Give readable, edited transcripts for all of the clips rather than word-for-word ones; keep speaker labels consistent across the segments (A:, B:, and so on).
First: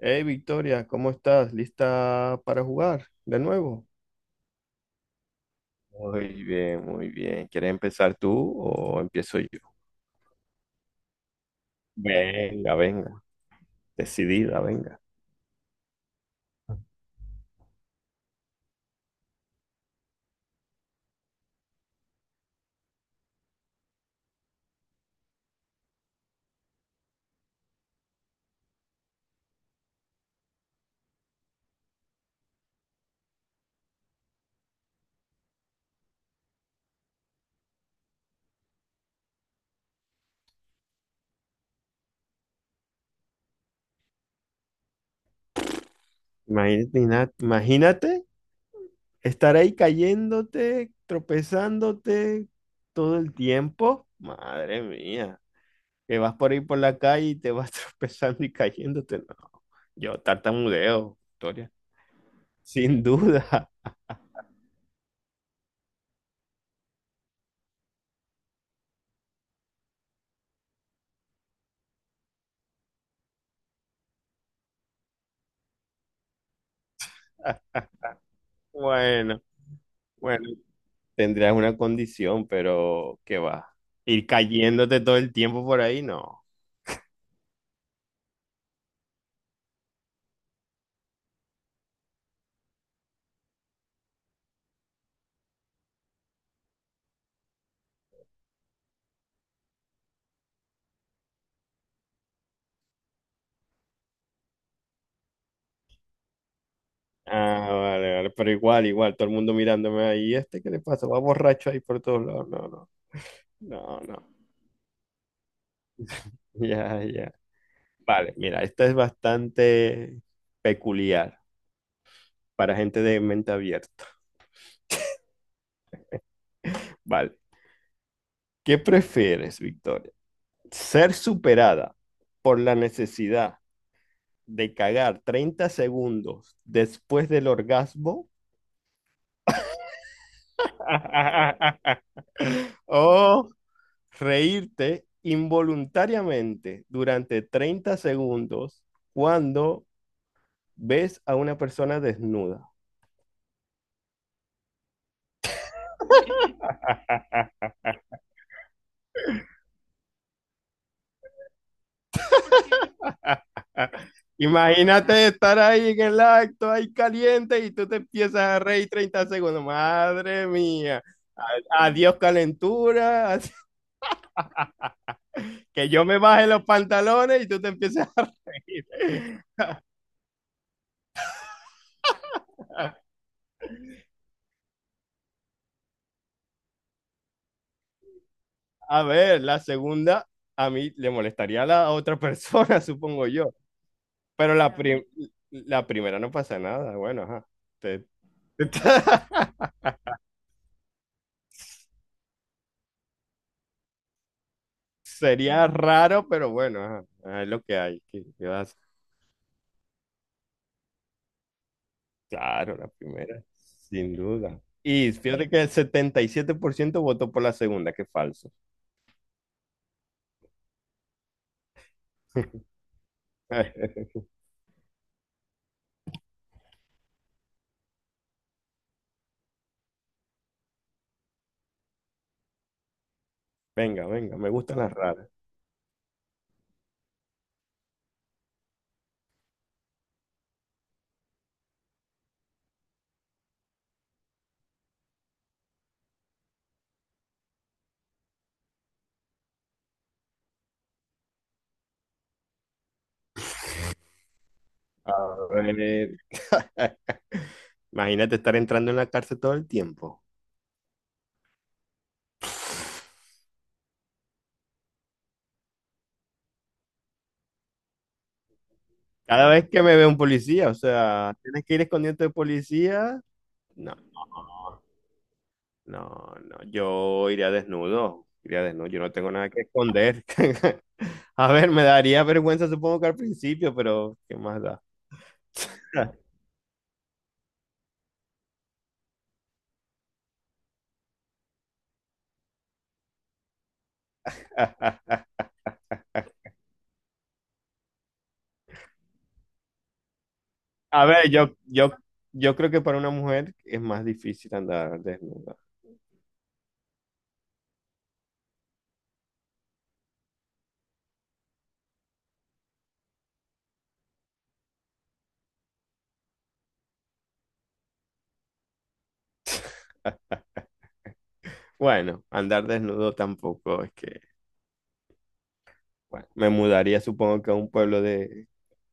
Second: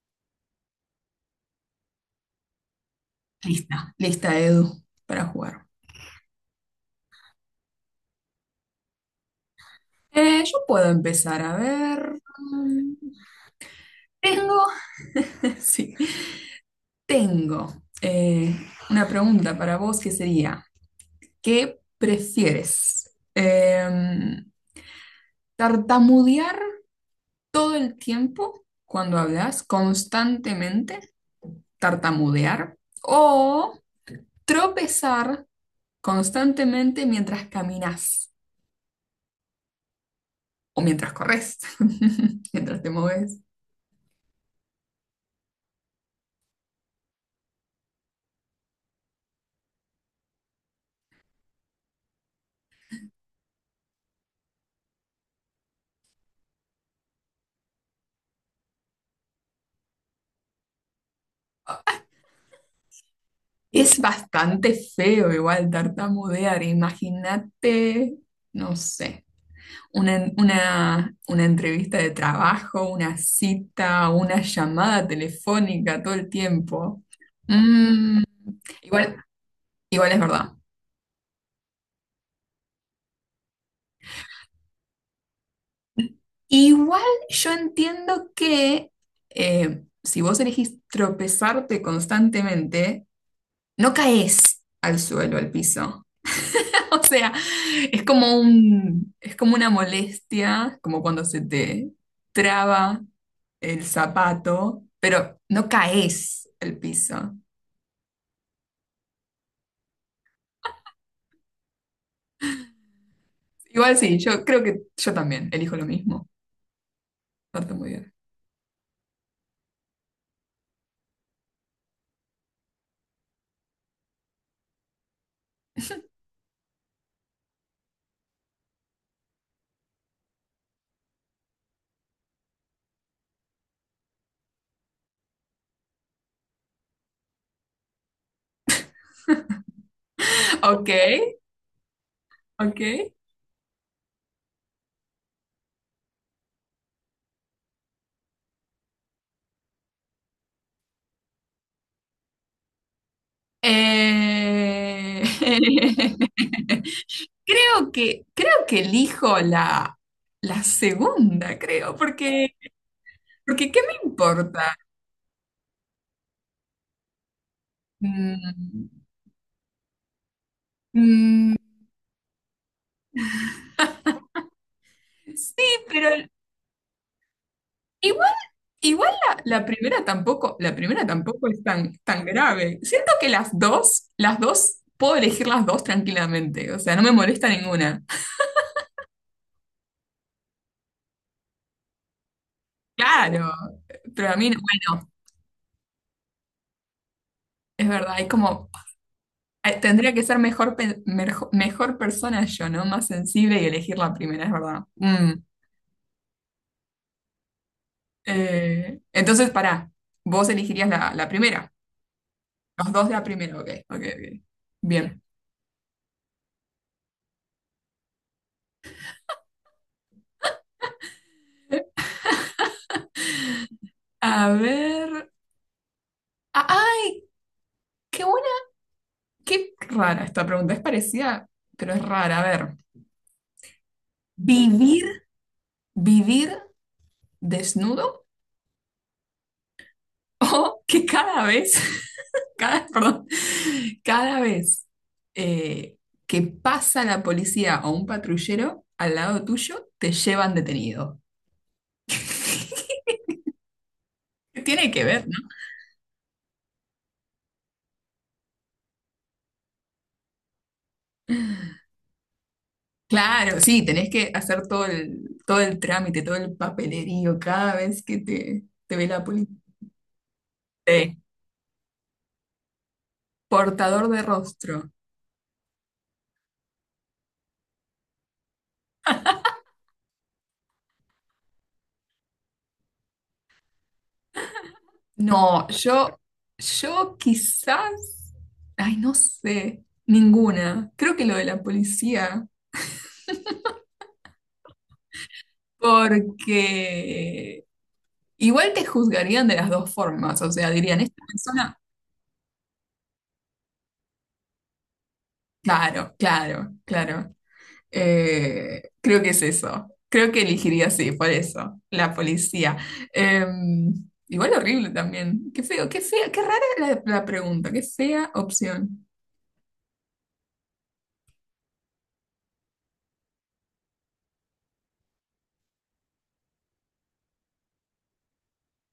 A: Hey Victoria, ¿cómo estás? ¿Lista para jugar de nuevo?
B: Lista, lista, Edu, para jugar.
A: Muy bien, muy bien. ¿Quieres empezar tú o empiezo yo?
B: Yo puedo empezar A ver.
A: Venga, venga, decidida,
B: Tengo,
A: venga.
B: sí, tengo eh, una pregunta para vos que sería, ¿qué prefieres? ¿Tartamudear todo el tiempo cuando hablas, constantemente tartamudear? ¿O tropezar constantemente mientras caminas o mientras corres, mientras te mueves?
A: Imagínate, imagínate estar ahí cayéndote, tropezándote todo el tiempo. Madre mía, que vas por ahí por la calle y te vas tropezando y cayéndote. No, yo tartamudeo, Victoria. Sin duda.
B: Es bastante feo igual tartamudear. Imagínate, no sé, una entrevista de trabajo, una cita, una llamada telefónica todo el tiempo. Mm, igual,
A: Bueno,
B: igual es
A: bueno,
B: verdad.
A: tendrías una condición, pero ¿qué va? Ir cayéndote todo el tiempo por ahí, no.
B: Igual yo entiendo que si vos elegís tropezarte constantemente, no caes al suelo, al piso. O sea, es como una molestia, como cuando se te traba el zapato, pero no caes el piso.
A: Ah, vale, vale, pero igual, igual, todo el mundo mirándome ahí, ¿este qué le pasa? Va borracho ahí por todos lados. No, no,
B: Igual
A: no,
B: sí,
A: no.
B: yo creo que yo también elijo lo mismo.
A: Ya, ya.
B: No tengo idea.
A: Vale, mira, esta es bastante peculiar para gente de mente abierta. Vale. ¿Qué prefieres, Victoria? ¿Ser superada por la necesidad de cagar 30 segundos después del orgasmo
B: Ok, ok.
A: o reírte involuntariamente durante 30 segundos cuando ves a una persona desnuda?
B: Eh, creo que elijo la segunda, creo, porque ¿qué me importa?
A: Imagínate estar ahí en el acto, ahí caliente, y tú te empiezas a
B: Mm,
A: reír 30 segundos. Madre mía.
B: mm,
A: Adiós calentura.
B: sí,
A: Que yo
B: pero
A: me baje los pantalones y tú te empiezas
B: Igual,
A: a reír.
B: igual la primera tampoco, la primera tampoco es tan, tan grave. Siento que las dos, puedo elegir las dos tranquilamente. O sea, no me molesta ninguna.
A: A ver, la segunda a mí le molestaría a la otra persona, supongo
B: Claro,
A: yo.
B: pero a mí,
A: Claro.
B: bueno,
A: La primera no pasa nada. Bueno, ajá.
B: es
A: Te-
B: verdad, es como, tendría que ser mejor, mejor persona yo, ¿no? Más sensible y elegir la primera, es verdad. Mm,
A: Sería raro, pero bueno, ajá. Ah, es lo que hay. ¿Qué vas?
B: eh, entonces, pará, vos elegirías la primera.
A: Claro, la
B: Los dos de la
A: primera,
B: primera, ok, ok,
A: sin
B: ok.
A: duda. Y
B: Bien.
A: fíjate que el 77% votó por la segunda, qué falso.
B: A ver. ¡Ay! ¡Qué buena! Qué rara esta pregunta, es parecida, pero es rara. A ver,
A: Venga, venga, me gustan las
B: ¿vivir,
A: raras.
B: vivir desnudo o que cada vez, cada, perdón, cada vez eh, que pasa la policía o un patrullero al lado tuyo, te llevan detenido? Tiene que
A: A
B: ver, ¿no?
A: ver. Imagínate estar entrando en la cárcel todo el tiempo.
B: Claro, sí, tenés que hacer todo el trámite, todo el papelerío cada vez que te ve la
A: Cada
B: policía.
A: vez que me ve un policía, o
B: Sí.
A: sea, tienes que ir escondiendo de policía. No,
B: Portador de rostro.
A: no, no, yo iría desnudo, yo no tengo nada que esconder. A ver, me daría vergüenza supongo que al principio, pero ¿qué más da?
B: No, yo, yo quizás, ay, no sé, ninguna. Creo que lo de la policía, porque igual te juzgarían de las dos formas, o sea, dirían,
A: A
B: esta
A: ver, yo,
B: persona,
A: yo, yo creo que para una mujer es más difícil andar desnuda.
B: claro, claro, claro. Creo que es eso. Creo que elegiría sí, por eso, la policía. Eh, igual horrible también. Qué feo, qué fea, qué rara la pregunta, qué fea opción.
A: Bueno, andar desnudo tampoco es que, bueno, me mudaría supongo que a un pueblo de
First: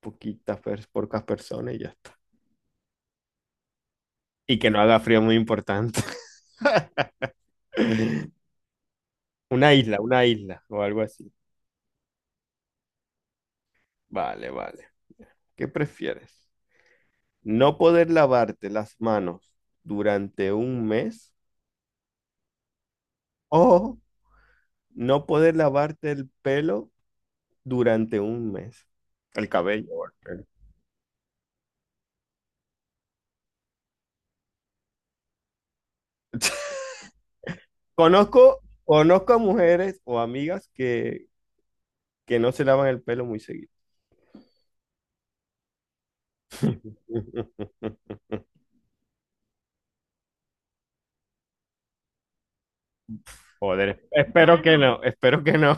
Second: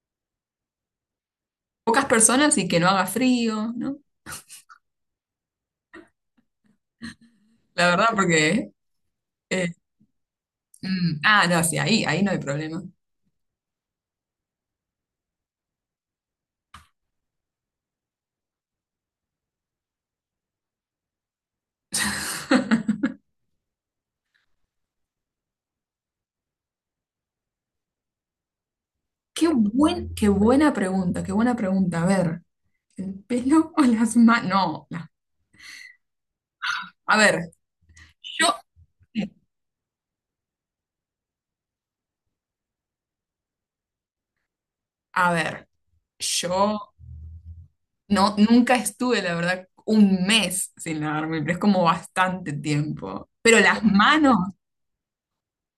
A: pocas personas y ya
B: Pocas
A: está.
B: personas y que no haga frío, ¿no?
A: Y que no haga frío muy importante.
B: La verdad, porque Eh,
A: Una isla o algo así.
B: ah, no, sí, ahí no hay problema.
A: Vale, vale. ¿Qué prefieres? ¿No poder lavarte las manos durante un mes o no poder lavarte el pelo durante un mes?
B: Qué
A: El cabello o el
B: buen, qué
A: pelo.
B: buena pregunta, qué buena pregunta. A ver, ¿el pelo o las manos? No, a ver, yo,
A: Conozco a mujeres o amigas que no se lavan el pelo muy seguido.
B: a ver, yo no, nunca estuve, la verdad, un mes sin lavarme, pero es como bastante tiempo. Pero las
A: Joder,
B: manos,
A: espero que no, espero que no.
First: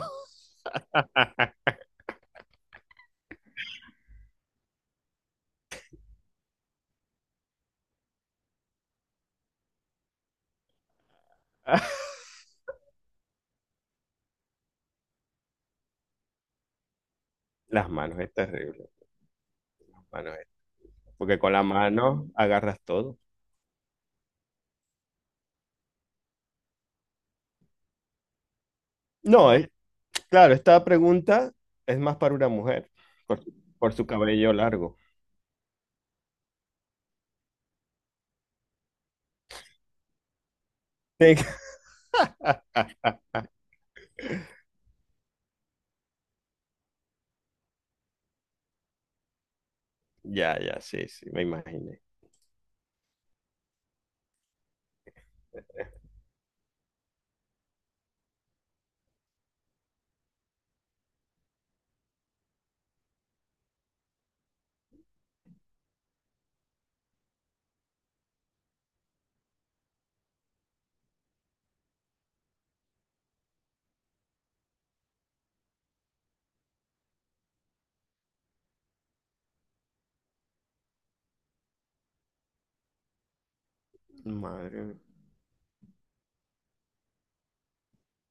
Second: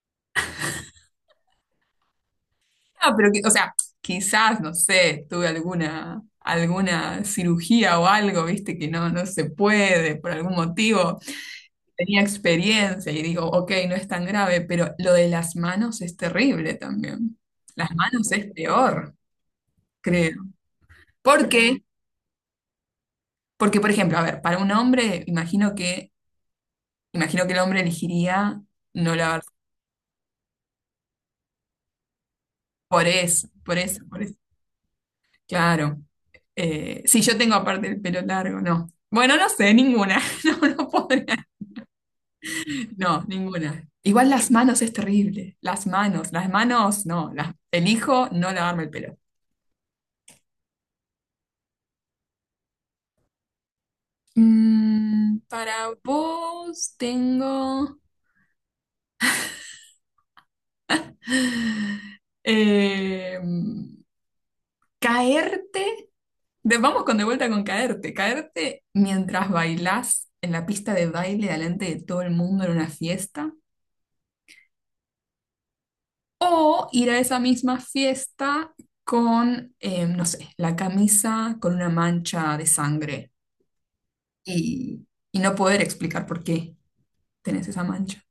B: ah, pero o sea, quizás, no sé, tuve alguna cirugía o algo, viste, que no, no se puede por algún motivo. Tenía experiencia y digo, ok, no es tan grave, pero lo de las manos es terrible también. Las
A: Las manos
B: manos
A: es
B: es
A: terrible,
B: peor,
A: las manos
B: creo.
A: porque
B: ¿Por
A: con la
B: qué?
A: mano agarras todo.
B: Porque, por ejemplo, a ver, para un hombre, imagino que el hombre elegiría no lavarse.
A: No, claro, esta pregunta es más para una mujer,
B: Por
A: por,
B: eso,
A: su
B: por
A: por
B: eso,
A: su
B: por eso.
A: cabello largo.
B: Claro. Si yo tengo aparte el pelo largo, no. Bueno, no sé, ninguna. No, no podría.
A: Sí.
B: No, ninguna. Igual las manos es terrible. Las manos, no. Elijo no lavarme el pelo.
A: Ya, ya, sí, sí, me imaginé.
B: Para vos tengo eh, caerte. Vamos con de vuelta con caerte. Caerte mientras bailás en la pista de baile delante de todo el mundo en una fiesta. O ir a esa misma fiesta con, no sé, la camisa con una mancha de sangre
A: Madre mía.
B: y, y no poder explicar por qué tenés esa mancha.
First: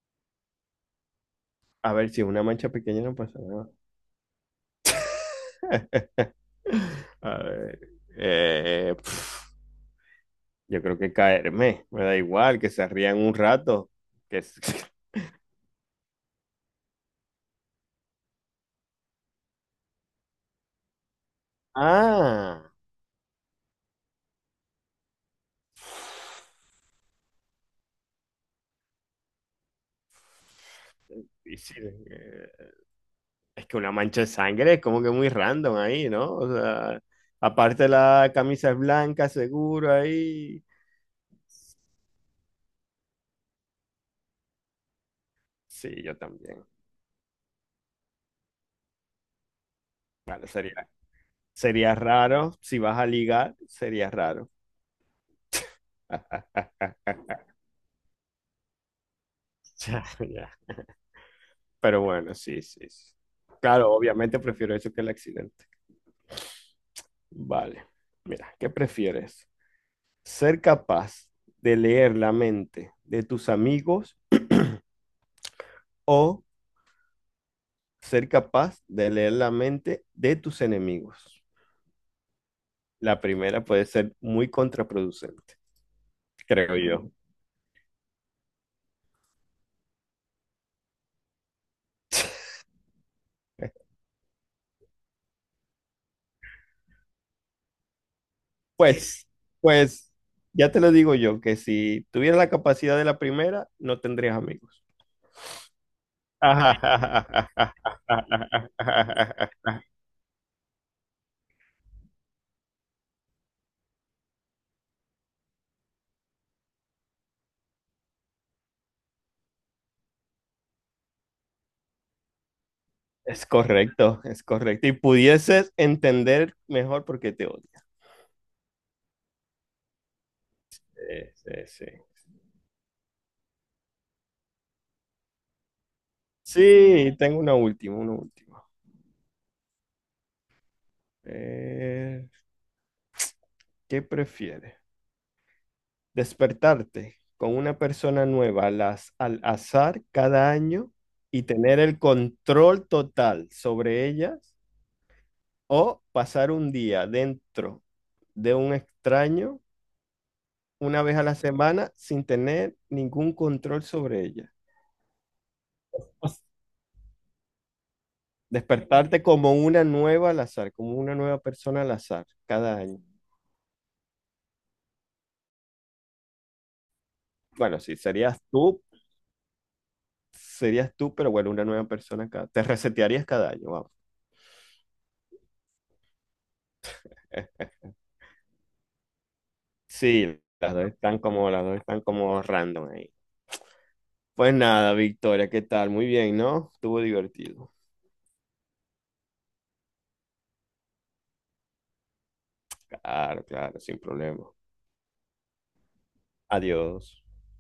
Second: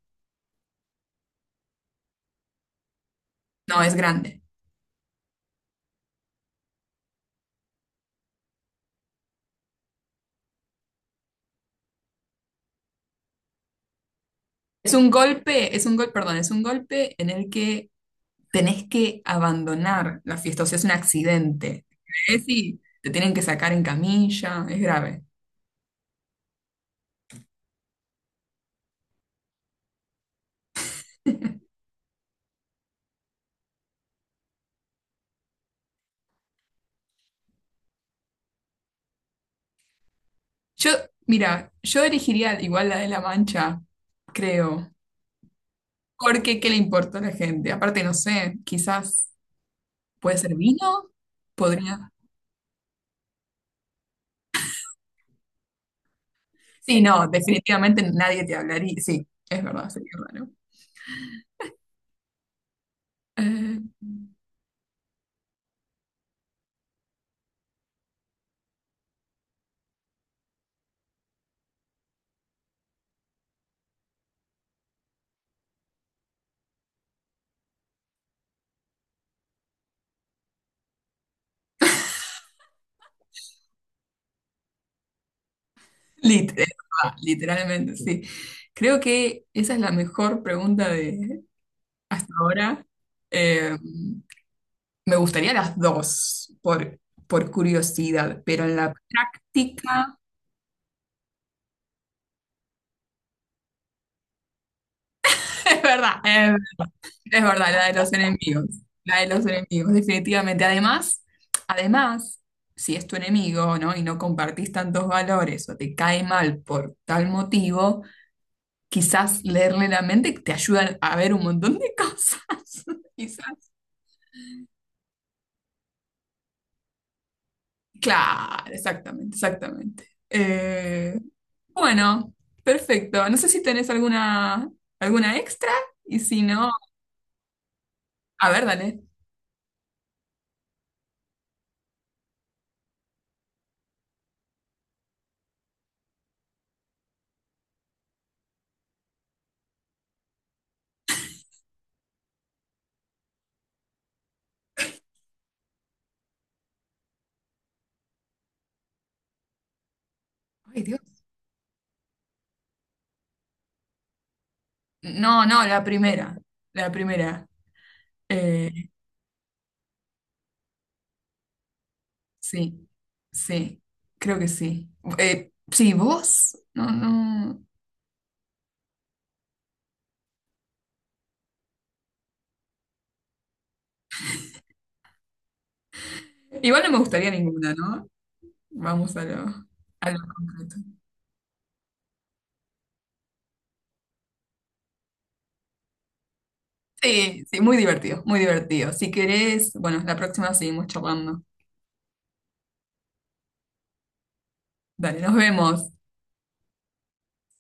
A: A ver, si es una mancha pequeña no pasa nada.
B: No, es grande.
A: A ver. Eh, pf, yo creo que caerme, me da igual, que se rían un rato. Que... s-
B: Es un golpe, es un gol, perdón, es un golpe en el que tenés que abandonar la fiesta, o sea, es un accidente. Es
A: Ah,
B: y te tienen que sacar en camilla, es grave.
A: difícil. Es que una mancha de sangre es como que muy random ahí, ¿no? O sea, aparte la camisa es blanca, seguro ahí.
B: Yo, mira, yo elegiría igual la de La Mancha, creo,
A: Sí, yo
B: porque
A: también.
B: ¿qué le importa a la gente? Aparte, no sé, quizás puede
A: Bueno,
B: ser
A: sería,
B: vino,
A: sería
B: podría.
A: raro. Si vas a ligar, sería raro.
B: Sí, no, definitivamente nadie te hablaría. Sí, es verdad,
A: Ya,
B: sería raro.
A: ya. Pero bueno, sí, sí, sí.
B: Eh,
A: Claro, obviamente prefiero eso que el accidente. Vale. Mira, ¿qué prefieres? ¿Ser capaz de leer la mente de tus amigos o ser capaz de leer la mente de tus enemigos? La primera puede ser muy contraproducente,
B: es
A: creo yo.
B: verdad, literalmente, sí. Creo que esa es la mejor pregunta de hasta ahora. Eh, me gustaría las dos, por curiosidad, pero en la
A: Pues, pues,
B: práctica,
A: ya te lo digo yo, que si tuvieras la capacidad de la primera, no tendrías amigos.
B: es verdad, eh, es verdad, la de los enemigos, la de los enemigos, definitivamente. Además, si es tu enemigo, ¿no? Y no compartís tantos valores o te cae mal por tal motivo, quizás leerle la mente te ayuda a ver un montón de cosas.
A: Es
B: Quizás.
A: correcto, es correcto. Y pudieses entender mejor por qué te odias.
B: Claro, exactamente, exactamente.
A: Sí, sí, sí.
B: Bueno, perfecto. No sé si tenés alguna extra y si no,
A: Sí, tengo una última, una
B: a
A: última.
B: ver, dale.
A: Eh, ¿Qué prefieres? Despertarte con una persona nueva al azar cada año y tener el control total sobre ellas o pasar un día dentro de un extraño
B: Ay,
A: una vez
B: Dios.
A: a la semana sin tener ningún control sobre ellas.
B: No, no, la primera, la primera. Eh,
A: Despertarte como una nueva al azar, como una nueva persona al azar cada
B: sí,
A: año.
B: sí, creo que sí. Sí, vos, no, no.
A: Bueno, sí, serías tú, pero bueno, una nueva persona cada. Te resetearías cada año, vamos.
B: Igual no me gustaría ninguna, ¿no? Vamos a lo
A: Sí,
B: concreto.
A: las dos están como random ahí. Pues nada, Victoria, ¿qué tal? Muy bien, ¿no? Estuvo
B: Sí, sí,
A: divertido.
B: muy divertido, muy divertido. Si querés, bueno, la próxima seguimos charlando.
A: Claro, claro, sin problema.
B: Dale, nos vemos.
A: Adiós.